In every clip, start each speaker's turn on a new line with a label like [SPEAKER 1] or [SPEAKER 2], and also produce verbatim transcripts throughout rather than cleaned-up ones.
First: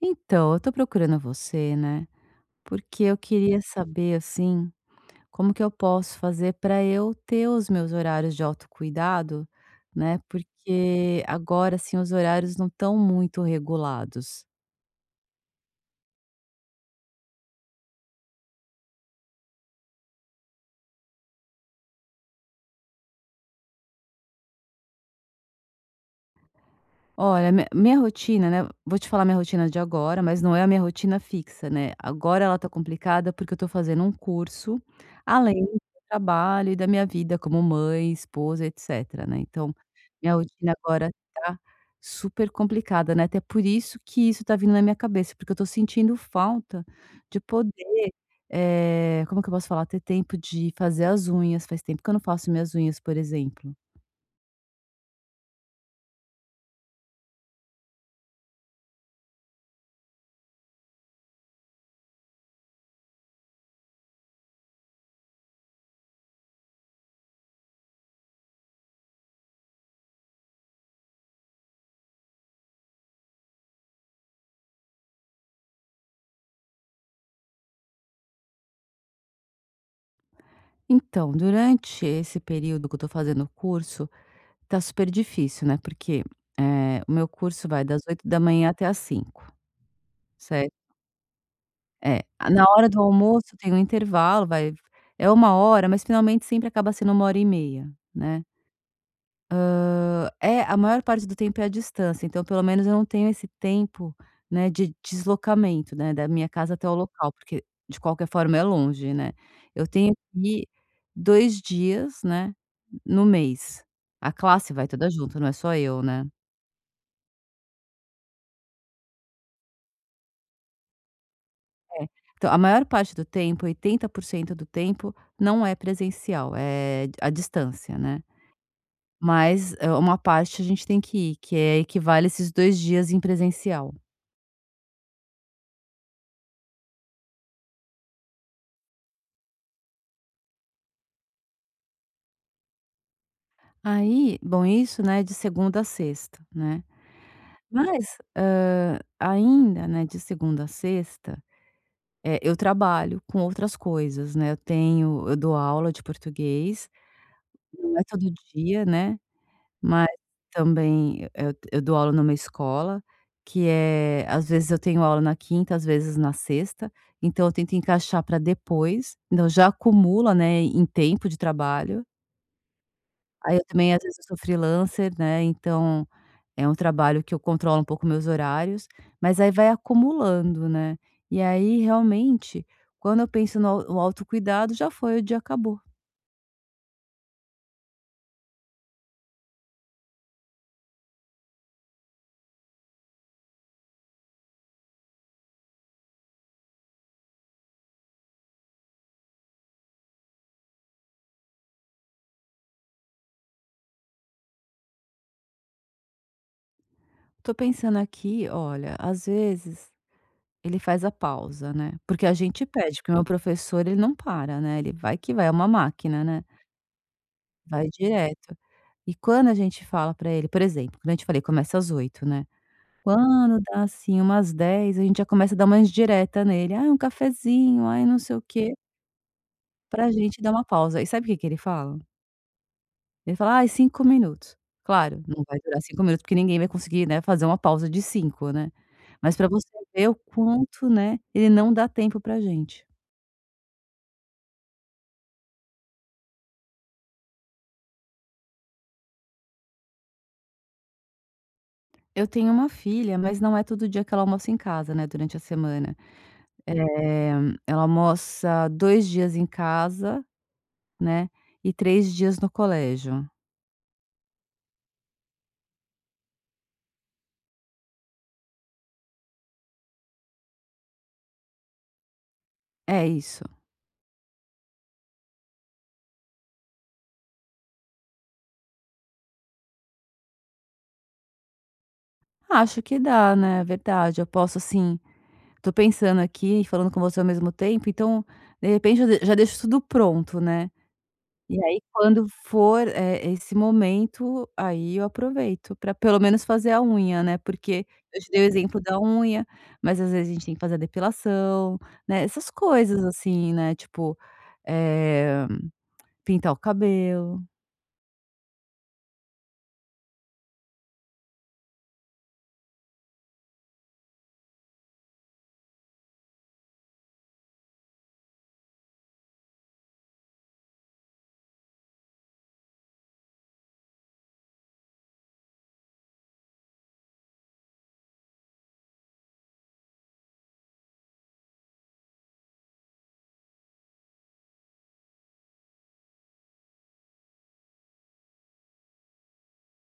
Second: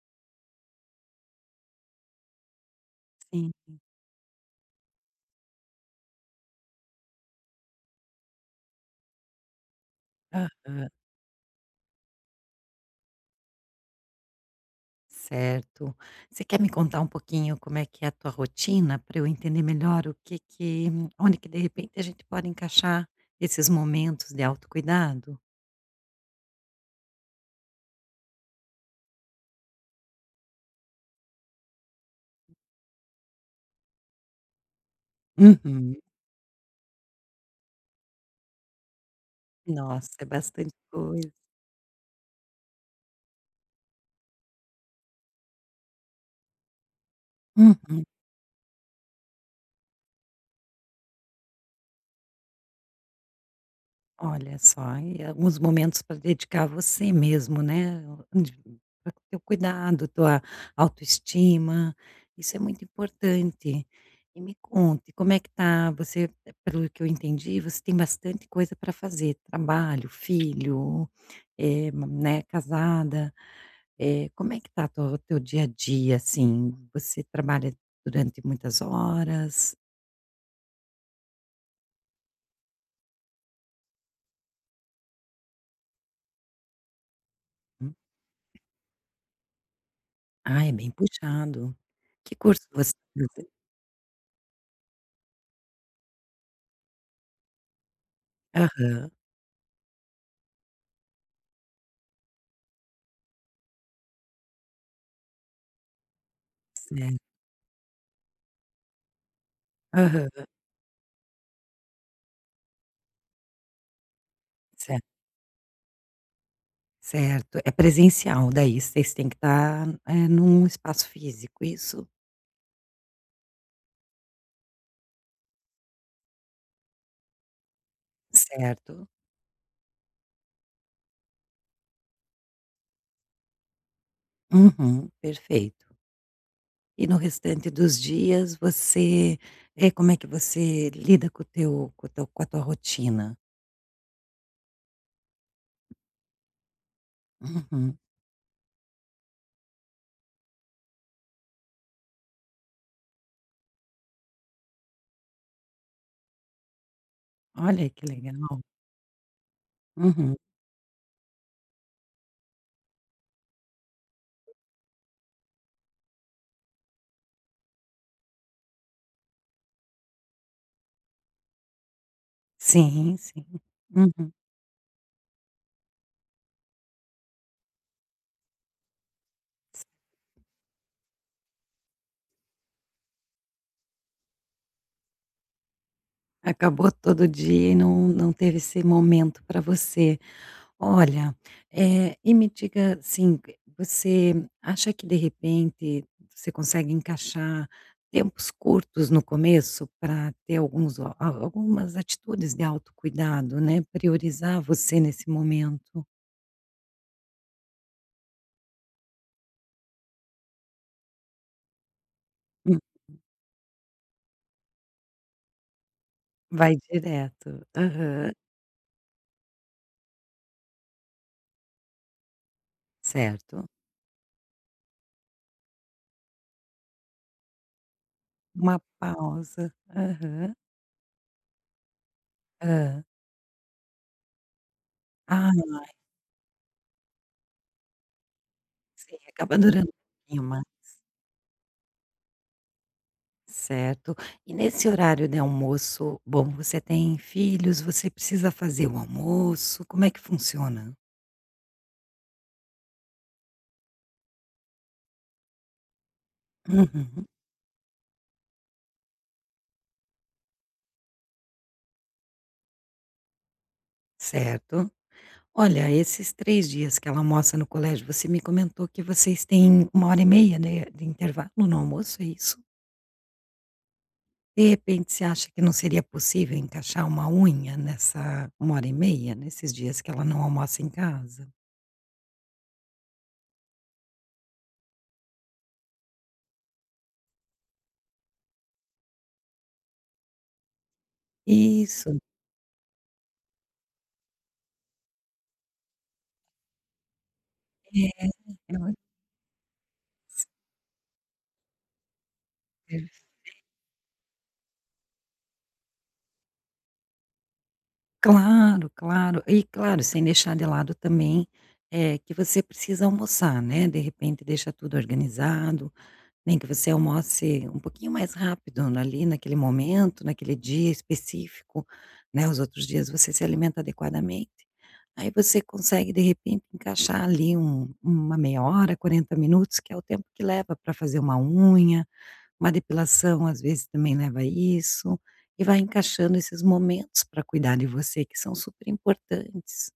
[SPEAKER 1] Então, eu tô procurando você, né? Porque eu
[SPEAKER 2] Sim.
[SPEAKER 1] queria saber, assim, como que eu posso fazer para eu ter os meus horários de autocuidado, né?
[SPEAKER 2] Aham.
[SPEAKER 1] Porque agora, assim, os horários não estão muito regulados.
[SPEAKER 2] Certo. Você quer me contar um pouquinho como é que é a tua rotina para eu entender melhor o que que onde que de repente a gente pode encaixar esses momentos de autocuidado?
[SPEAKER 1] Olha, mi minha rotina, né, vou te falar minha rotina de agora, mas não é a minha rotina fixa, né. Agora ela tá complicada, porque eu tô fazendo um curso, além do
[SPEAKER 2] Uhum.
[SPEAKER 1] trabalho e da minha vida como mãe, esposa, etcétera, né. Então,
[SPEAKER 2] Nossa, é
[SPEAKER 1] minha
[SPEAKER 2] bastante
[SPEAKER 1] rotina agora
[SPEAKER 2] coisa.
[SPEAKER 1] tá super complicada, né, até por isso que isso tá vindo na minha cabeça, porque eu tô sentindo falta de poder,
[SPEAKER 2] Uhum.
[SPEAKER 1] eh, como que eu posso falar? Ter tempo de fazer as unhas, faz tempo que eu não faço minhas unhas, por exemplo.
[SPEAKER 2] Olha só, e alguns momentos para dedicar a você mesmo, né? Para Pra teu cuidado, tua autoestima, isso é muito importante. E me conte, como é que tá? Você, pelo que eu entendi, você tem bastante coisa para fazer, trabalho, filho, eh, ma- né, casada. Eh, como é que tá o teu dia a dia, assim? Você trabalha durante muitas horas?
[SPEAKER 1] Então, durante esse período que eu tô fazendo o curso, tá super difícil, né, porque, eh, o meu curso vai
[SPEAKER 2] Hum?
[SPEAKER 1] das oito da manhã até às cinco,
[SPEAKER 2] Ah, é
[SPEAKER 1] certo?
[SPEAKER 2] bem puxado.
[SPEAKER 1] É,
[SPEAKER 2] Que
[SPEAKER 1] na
[SPEAKER 2] curso
[SPEAKER 1] hora
[SPEAKER 2] você
[SPEAKER 1] do almoço tem um intervalo, vai é uma hora, mas finalmente sempre acaba sendo uma hora e meia, né.
[SPEAKER 2] faz?
[SPEAKER 1] Hã, é, a maior parte do tempo é a distância, então pelo menos eu não tenho esse tempo, né, de deslocamento, né, da minha casa até o local,
[SPEAKER 2] Certo.
[SPEAKER 1] porque de qualquer forma é longe, né. Eu tenho que
[SPEAKER 2] Aham.
[SPEAKER 1] ir 2 dias, né, no mês. A classe vai
[SPEAKER 2] Certo,
[SPEAKER 1] toda junto, não é só eu, né.
[SPEAKER 2] certo. É presencial daí, vocês têm que estar, eh, num espaço físico, isso?
[SPEAKER 1] É. Então, a maior parte do tempo, oitenta por cento do tempo, não é presencial, é à distância, né.
[SPEAKER 2] Certo.
[SPEAKER 1] Mas, hã, uma parte a gente tem que ir, que é equivale a esses dois dias em presencial.
[SPEAKER 2] Uhum, perfeito. E no restante dos dias você, eh, como é que você lida com o teu com o teu com a tua rotina?
[SPEAKER 1] Aí bom, isso, né, de segunda a sexta, né.
[SPEAKER 2] Uhum.
[SPEAKER 1] Mas, hã, ainda, né, de segunda a sexta, eh, eu trabalho com outras coisas, né, eu tenho eu dou aula de português,
[SPEAKER 2] Olha
[SPEAKER 1] não é
[SPEAKER 2] que
[SPEAKER 1] todo
[SPEAKER 2] legal.
[SPEAKER 1] dia, né. Mas
[SPEAKER 2] Uhum.
[SPEAKER 1] também eu eu dou aula numa escola que é às vezes eu tenho aula na quinta, às vezes na sexta, então eu tento encaixar para depois, então já acumula, né, em tempo de trabalho.
[SPEAKER 2] Sim, sim.
[SPEAKER 1] Aí eu também às vezes eu
[SPEAKER 2] Uhum.
[SPEAKER 1] sou freelancer, né, então é um trabalho que eu controlo um pouco meus horários, mas aí vai acumulando, né. E aí realmente, quando eu penso no au no autocuidado já foi, o dia acabou.
[SPEAKER 2] Acabou todo dia e não não teve esse momento para você. Olha, eh, e me diga assim, você acha que de repente você consegue encaixar tempos curtos no começo para ter alguns a algumas atitudes de autocuidado, né, priorizar você nesse momento?
[SPEAKER 1] Tô pensando aqui, olha, às vezes ele faz a pausa, né, porque a gente
[SPEAKER 2] Hum,
[SPEAKER 1] pede, porque o meu professor ele não para, né, ele vai que vai, é uma máquina, né,
[SPEAKER 2] vai direto.
[SPEAKER 1] vai
[SPEAKER 2] Aham,
[SPEAKER 1] direto. E quando a gente fala para ele, por exemplo, quando a gente falei, começa às oito, né, quando
[SPEAKER 2] certo.
[SPEAKER 1] dá, assim, umas dez, a gente já começa a dar uma indireta nele: ah, um cafezinho, ai, não sei o quê,
[SPEAKER 2] Uma pausa.
[SPEAKER 1] pra gente dar
[SPEAKER 2] Aham.
[SPEAKER 1] uma pausa. E sabe o que que ele fala?
[SPEAKER 2] Hã.
[SPEAKER 1] Ele fala: "Ai, cinco minutos". Claro, não
[SPEAKER 2] Ah,
[SPEAKER 1] vai durar cinco minutos, porque ninguém vai conseguir, né, fazer uma pausa de cinco, né,
[SPEAKER 2] sim,
[SPEAKER 1] mas para
[SPEAKER 2] acaba
[SPEAKER 1] você
[SPEAKER 2] durando
[SPEAKER 1] ver o
[SPEAKER 2] um pouquinho mais.
[SPEAKER 1] quanto, né, ele não dá tempo pra gente.
[SPEAKER 2] Certo. E nesse horário de almoço, bom, você tem filhos, você precisa fazer o almoço, como é que funciona?
[SPEAKER 1] Eu tenho uma filha, mas não é todo dia que ela almoça em casa, né, durante a semana.
[SPEAKER 2] Uhum,
[SPEAKER 1] Eh, Ela almoça dois dias em casa, né, e três dias no colégio.
[SPEAKER 2] certo. Olha, esses três dias que ela almoça no colégio, você me comentou que vocês têm uma hora e meia, né, de intervalo no almoço, é isso?
[SPEAKER 1] É isso.
[SPEAKER 2] De repente, você acha que não seria possível encaixar uma unha nessa uma hora e meia, nesses dias que ela não almoça em casa?
[SPEAKER 1] Acho que dá, né, é verdade. Eu posso assim tô pensando aqui e falando com você ao mesmo tempo, então, de repente, eu de já deixo tudo pronto, né. E aí
[SPEAKER 2] Isso.
[SPEAKER 1] quando for, eh, esse momento, aí eu aproveito para pelo menos fazer a unha, né, porque eu
[SPEAKER 2] É,
[SPEAKER 1] te dei o exemplo da unha, mas às vezes a gente tem que fazer a depilação, né, essas coisas
[SPEAKER 2] eu-
[SPEAKER 1] assim, né, tipo, eh, pintar o cabelo.
[SPEAKER 2] Claro, claro. E claro, sem deixar de lado também, eh, que você precisa almoçar, né, de repente deixa tudo organizado, nem que você almoce um pouquinho mais rápido ali naquele momento, naquele dia específico, né, os outros dias você se alimenta adequadamente, aí você consegue de repente encaixar ali um uma meia hora, quarenta minutos, que é o tempo que leva para fazer uma unha, uma depilação às vezes também leva a isso, e vai encaixando esses momentos para cuidar de você que são super importantes.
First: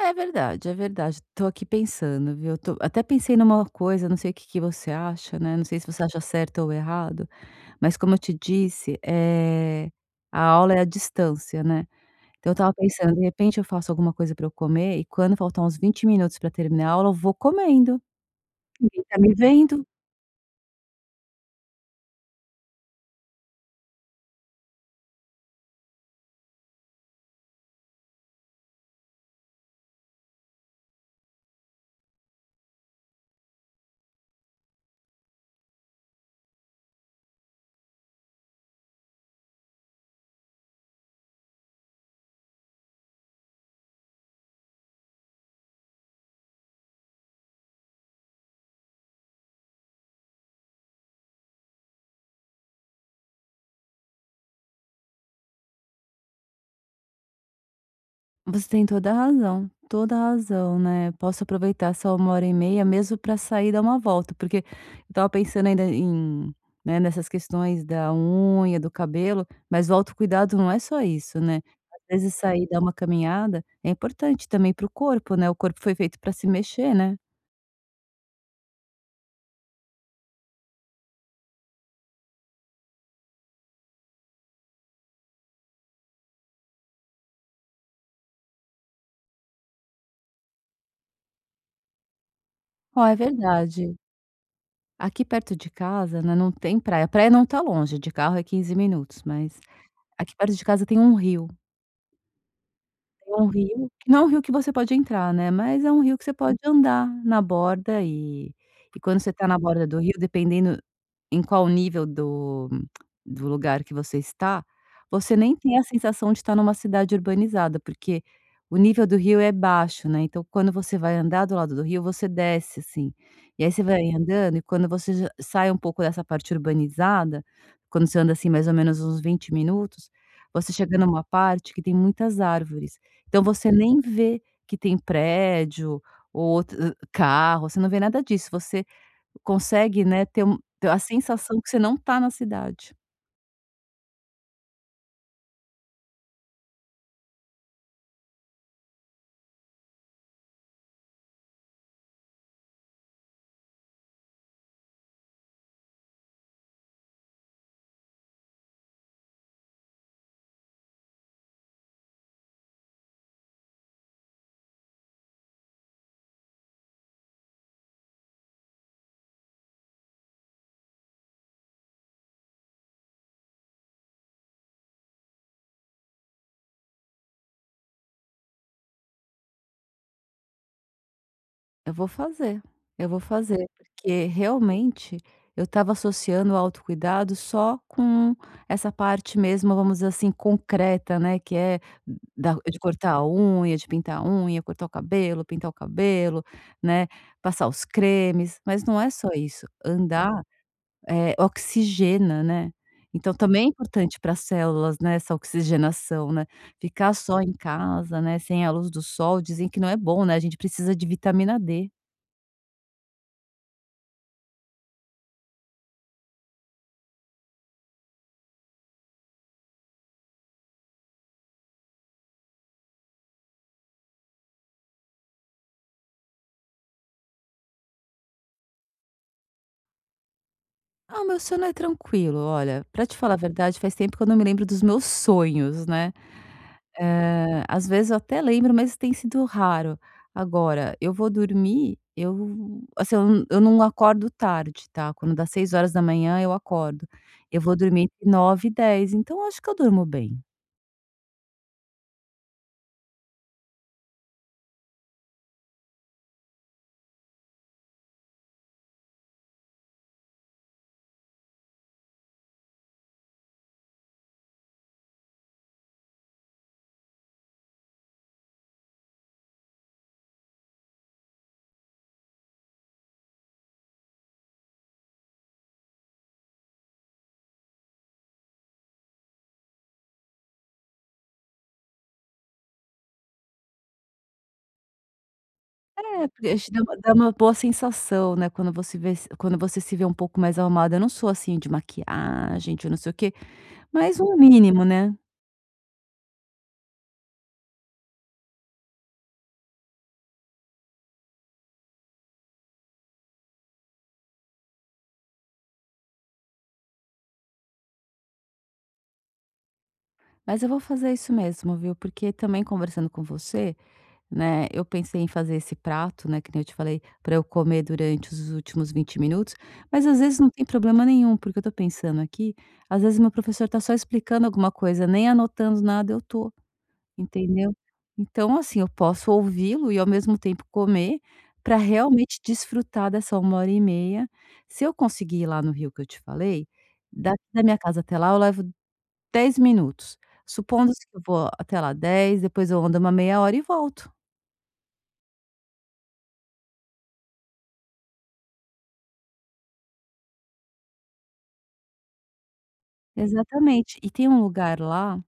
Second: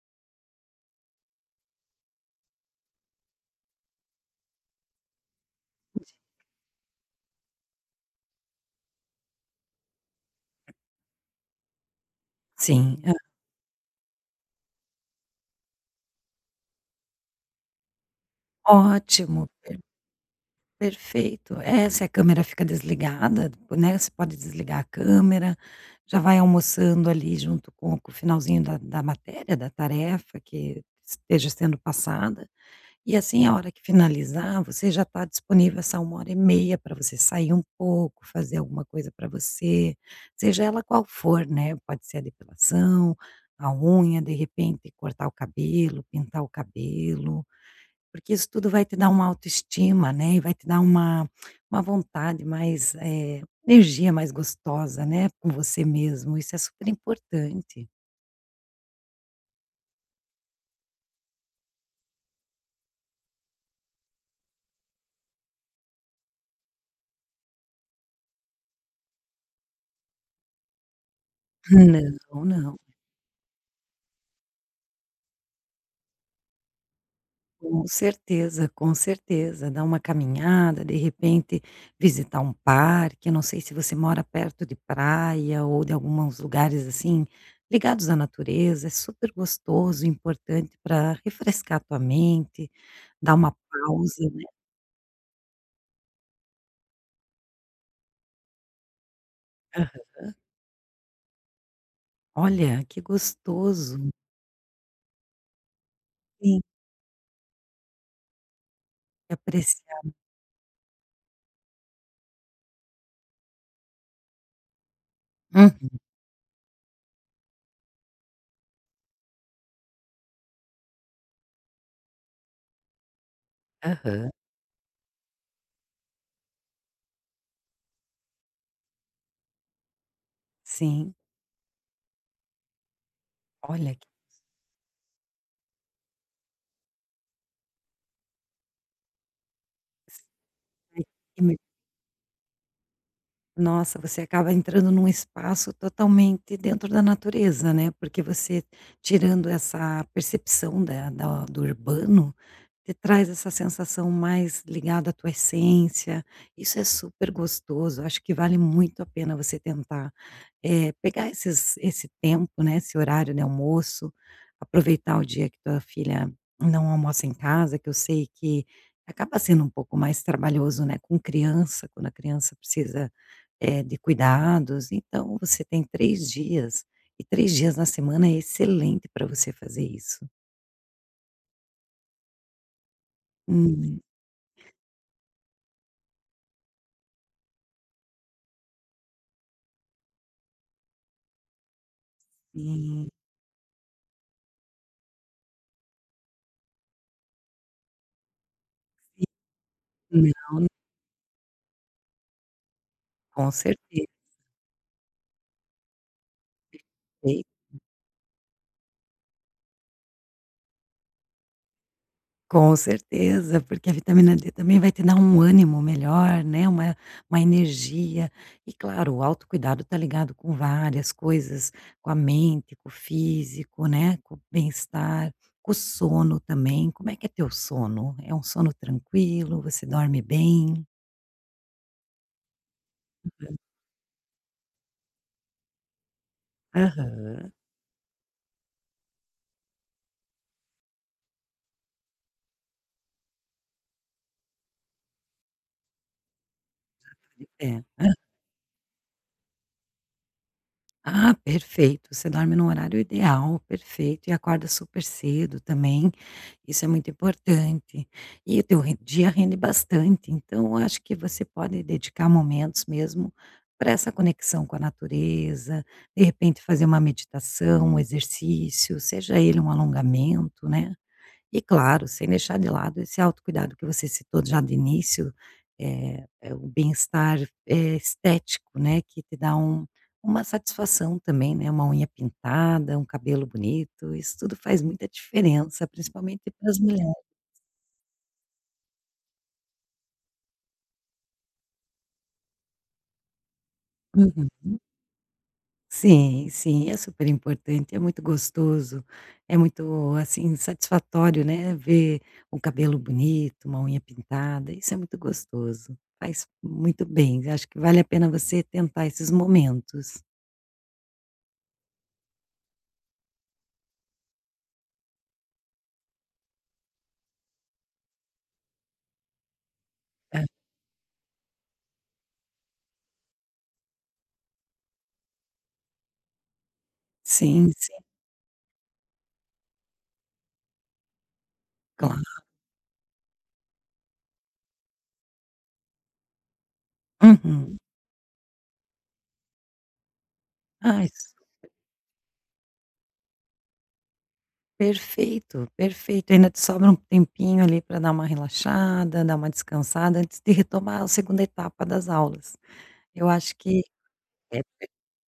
[SPEAKER 1] É verdade, é verdade, tô aqui pensando, viu, tô até pensei numa coisa, não sei o que que você acha, né, não sei se você acha certo ou errado, mas como eu te disse, é a aula é à distância, né. Então eu estava
[SPEAKER 2] Sim,
[SPEAKER 1] pensando,
[SPEAKER 2] hã,
[SPEAKER 1] de repente eu faço alguma coisa pra eu comer e quando faltar uns vinte minutos pra terminar a aula, eu vou comendo. Ninguém tá me
[SPEAKER 2] ótimo, per
[SPEAKER 1] vendo.
[SPEAKER 2] perfeito. É, se a câmera fica desligada, né, você pode desligar a câmera, já vai almoçando ali junto com com o finalzinho da da matéria, da tarefa que esteja sendo passada. E assim, a hora que finalizar, você já está disponível essa uma hora e meia para você sair um pouco, fazer alguma coisa para você, seja ela qual for, né, pode ser a depilação, a unha, de repente cortar o cabelo, pintar o cabelo, porque isso tudo vai te dar uma autoestima, né, e vai te dar uma uma vontade mais, eh, energia mais gostosa, né, com você mesmo, isso é super importante.
[SPEAKER 1] Você tem toda a razão, toda a razão, né. Posso aproveitar essa uma hora e meia mesmo pra sair e dar uma volta, porque eu estava pensando ainda em né, nessas questões da unha, do cabelo, mas o autocuidado não é só isso, né. Às vezes
[SPEAKER 2] Não,
[SPEAKER 1] sair e
[SPEAKER 2] não.
[SPEAKER 1] dar uma caminhada é importante também para o corpo, né, o corpo foi feito pra se mexer, né.
[SPEAKER 2] Com certeza, com certeza. Dar uma caminhada, de repente visitar um parque, não sei se você mora perto de praia ou de alguns lugares assim ligados à natureza, é super gostoso, importante para refrescar a tua mente,
[SPEAKER 1] Ó, é
[SPEAKER 2] dar uma
[SPEAKER 1] verdade.
[SPEAKER 2] pausa, né.
[SPEAKER 1] Aqui perto de casa, né, não tem praia. A praia não tá longe, de carro é quinze minutos, mas
[SPEAKER 2] Aham.
[SPEAKER 1] aqui perto de casa tem um rio.
[SPEAKER 2] Olha, que
[SPEAKER 1] Tem um rio
[SPEAKER 2] gostoso.
[SPEAKER 1] que não é um rio que você pode entrar, né, mas é um rio que você pode
[SPEAKER 2] Sim,
[SPEAKER 1] andar na borda, e e quando você
[SPEAKER 2] que
[SPEAKER 1] tá na borda do
[SPEAKER 2] apreciar.
[SPEAKER 1] rio, dependendo em qual nível do do lugar que você está, você nem tem a
[SPEAKER 2] Uhum.
[SPEAKER 1] sensação de estar numa cidade urbanizada, porque o nível do rio é baixo, né, então quando você vai andar do lado do rio, você desce, assim. E aí você vai
[SPEAKER 2] Aham.
[SPEAKER 1] andando e quando você já sai um pouco dessa parte urbanizada, quando você anda, assim, mais ou menos uns vinte minutos, você chega
[SPEAKER 2] Sim,
[SPEAKER 1] numa parte que tem muitas árvores. Então você
[SPEAKER 2] olha
[SPEAKER 1] nem
[SPEAKER 2] que
[SPEAKER 1] vê que tem prédio ou outro carro, você não vê nada disso, você consegue, né, ter um ter a
[SPEAKER 2] ai, que
[SPEAKER 1] sensação que você não tá na cidade.
[SPEAKER 2] Nossa, você acaba entrando num espaço totalmente dentro da natureza, né, porque você tirando essa percepção da da do urbano, te traz essa sensação mais ligada à tua essência, isso é super gostoso, acho que vale muito a pena você tentar, eh, pegar esses esse tempo, né, esse horário de almoço, aproveitar o dia que tua filha não almoça em casa, que eu sei que acaba sendo um pouco mais trabalhoso, né, com criança, quando a criança precisa eh, de cuidados, então você tem três dias, e três dias na semana é excelente para você fazer isso.
[SPEAKER 1] Eu vou fazer, eu vou fazer,
[SPEAKER 2] Hum,
[SPEAKER 1] porque realmente eu estava associando o autocuidado só com essa parte mesmo, vamos dizer assim, concreta, né, que é da de
[SPEAKER 2] sim,
[SPEAKER 1] cortar a unha, de pintar a unha, cortar o cabelo, pintar o cabelo, né, passar os cremes, mas não é
[SPEAKER 2] sim.
[SPEAKER 1] só isso. Andar
[SPEAKER 2] Não,
[SPEAKER 1] é, oxigena, né. Então
[SPEAKER 2] com
[SPEAKER 1] também é
[SPEAKER 2] certeza,
[SPEAKER 1] importante para as células, né, essa oxigenação, né. Ficar só
[SPEAKER 2] e
[SPEAKER 1] em casa, né, sem a luz do sol, dizem que não é bom, né, a gente precisa de vitamina D.
[SPEAKER 2] com certeza, porque a vitamina D também vai te dar um ânimo melhor, né, uma uma energia. E claro, o autocuidado está ligado com várias coisas, com a mente, com o físico, né, com o bem-estar, com o sono também. Como é que é teu sono? É um sono tranquilo? Você dorme bem?
[SPEAKER 1] Ah, o meu sono é tranquilo. Olha, pra te falar a verdade, faz tempo que eu não me lembro dos meus sonhos, né.
[SPEAKER 2] Aham,
[SPEAKER 1] Eh, às vezes eu até lembro, mas tem sido raro. Agora, eu vou dormir, eu assim, eu não eu não acordo tarde, tá. Quando dá seis horas da manhã, eu acordo.
[SPEAKER 2] tudo
[SPEAKER 1] Eu vou
[SPEAKER 2] em pé.
[SPEAKER 1] dormir
[SPEAKER 2] Hã.
[SPEAKER 1] entre nove e dez, h então eu acho que eu durmo bem.
[SPEAKER 2] Ah, perfeito, você dorme no horário ideal, perfeito, e acorda super cedo também, isso é muito importante. E o teu ren dia rende bastante, então eu acho que você pode dedicar momentos mesmo para essa conexão com a natureza, de repente fazer uma meditação, um exercício, seja ele um alongamento, né. E claro, sem deixar de lado esse autocuidado que você citou já do início, eh, é o bem-estar, eh, estético, né, que te dá um uma satisfação também, né, uma unha pintada, um cabelo bonito, isso tudo faz muita diferença,
[SPEAKER 1] É,
[SPEAKER 2] principalmente
[SPEAKER 1] porque acho
[SPEAKER 2] para
[SPEAKER 1] que
[SPEAKER 2] as
[SPEAKER 1] dá uma dá
[SPEAKER 2] mulheres.
[SPEAKER 1] uma boa sensação, né, quando você vê se quando você se vê um pouco mais arrumada. Eu não sou, assim, de maquiagem, de não sei o quê, mas um
[SPEAKER 2] Uhum.
[SPEAKER 1] mínimo, né.
[SPEAKER 2] Sim, sim, é super importante, é muito gostoso, é muito, assim, satisfatório, né, ver um cabelo bonito, uma unha pintada, isso é muito gostoso, faz muito bem, acho que vale a pena você tentar esses momentos.
[SPEAKER 1] Mas eu vou fazer isso mesmo, viu? Porque também conversando com você, né, eu pensei em fazer esse prato, né, que nem eu te falei, para eu comer durante os últimos vinte minutos, mas às vezes
[SPEAKER 2] É.
[SPEAKER 1] não tem problema nenhum, porque eu tô pensando aqui, às vezes meu professor tá só explicando alguma coisa, nem anotando nada eu tô,
[SPEAKER 2] Sim,
[SPEAKER 1] entendeu?
[SPEAKER 2] sim,
[SPEAKER 1] Então, assim, eu posso ouvi-lo e ao mesmo tempo comer para realmente
[SPEAKER 2] claro.
[SPEAKER 1] desfrutar dessa uma hora e meia. Se eu conseguir ir lá no rio que eu te falei, daqui da minha
[SPEAKER 2] Uhum.
[SPEAKER 1] casa até lá eu levo dez minutos. Supondo-se
[SPEAKER 2] Ai,
[SPEAKER 1] que eu
[SPEAKER 2] su-
[SPEAKER 1] vou até lá dez depois eu ando uma meia hora e volto.
[SPEAKER 2] perfeito, perfeito, ainda te sobra um tempinho ali para dar uma relaxada, dar uma descansada antes de retomar a segunda etapa das aulas. Eu acho que
[SPEAKER 1] Exatamente. E tem um
[SPEAKER 2] é.
[SPEAKER 1] lugar lá,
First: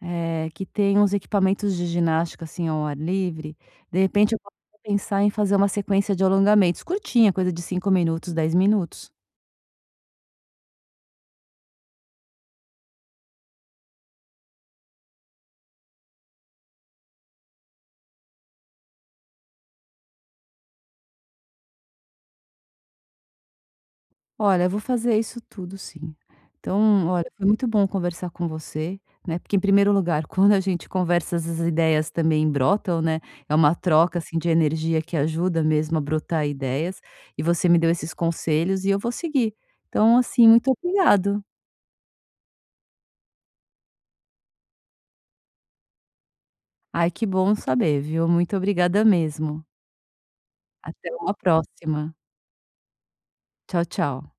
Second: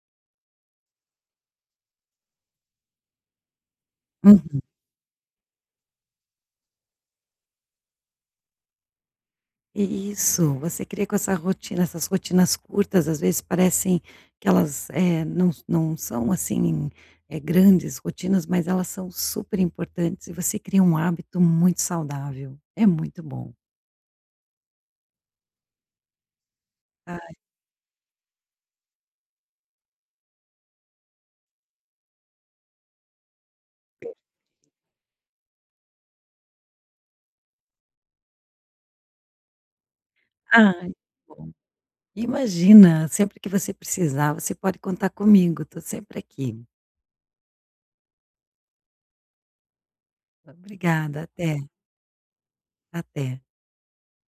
[SPEAKER 1] eh, que tem uns equipamentos de ginástica, assim, ao ar livre, de repente eu posso
[SPEAKER 2] Uhum.
[SPEAKER 1] pensar em fazer uma sequência de alongamentos curtinha, coisa de cinco minutos, dez minutos.
[SPEAKER 2] Isso, você cria com essa rotina essas rotinas curtas, às vezes parecem que elas, eh, não não são assim, eh, grandes rotinas, mas elas são super importantes e você cria um hábito muito saudável. É muito bom.
[SPEAKER 1] Olha, eu vou fazer isso tudo sim. Então,
[SPEAKER 2] Tá?
[SPEAKER 1] olha, foi muito bom conversar com você, né, porque em primeiro lugar, quando a gente conversa, as ideias também brotam, né, é uma troca, assim, de energia que ajuda mesmo a brotar ideias, e você me deu esses conselhos e eu vou seguir. Então, assim, muito
[SPEAKER 2] Ah. que
[SPEAKER 1] obrigado.
[SPEAKER 2] bom. Imagina, sempre que você precisar, você pode contar comigo, estou sempre aqui.
[SPEAKER 1] Ai, que bom saber, viu. Muito obrigada mesmo. Até
[SPEAKER 2] Obrigada,
[SPEAKER 1] uma
[SPEAKER 2] até,
[SPEAKER 1] próxima.
[SPEAKER 2] até.
[SPEAKER 1] Tchau, tchau.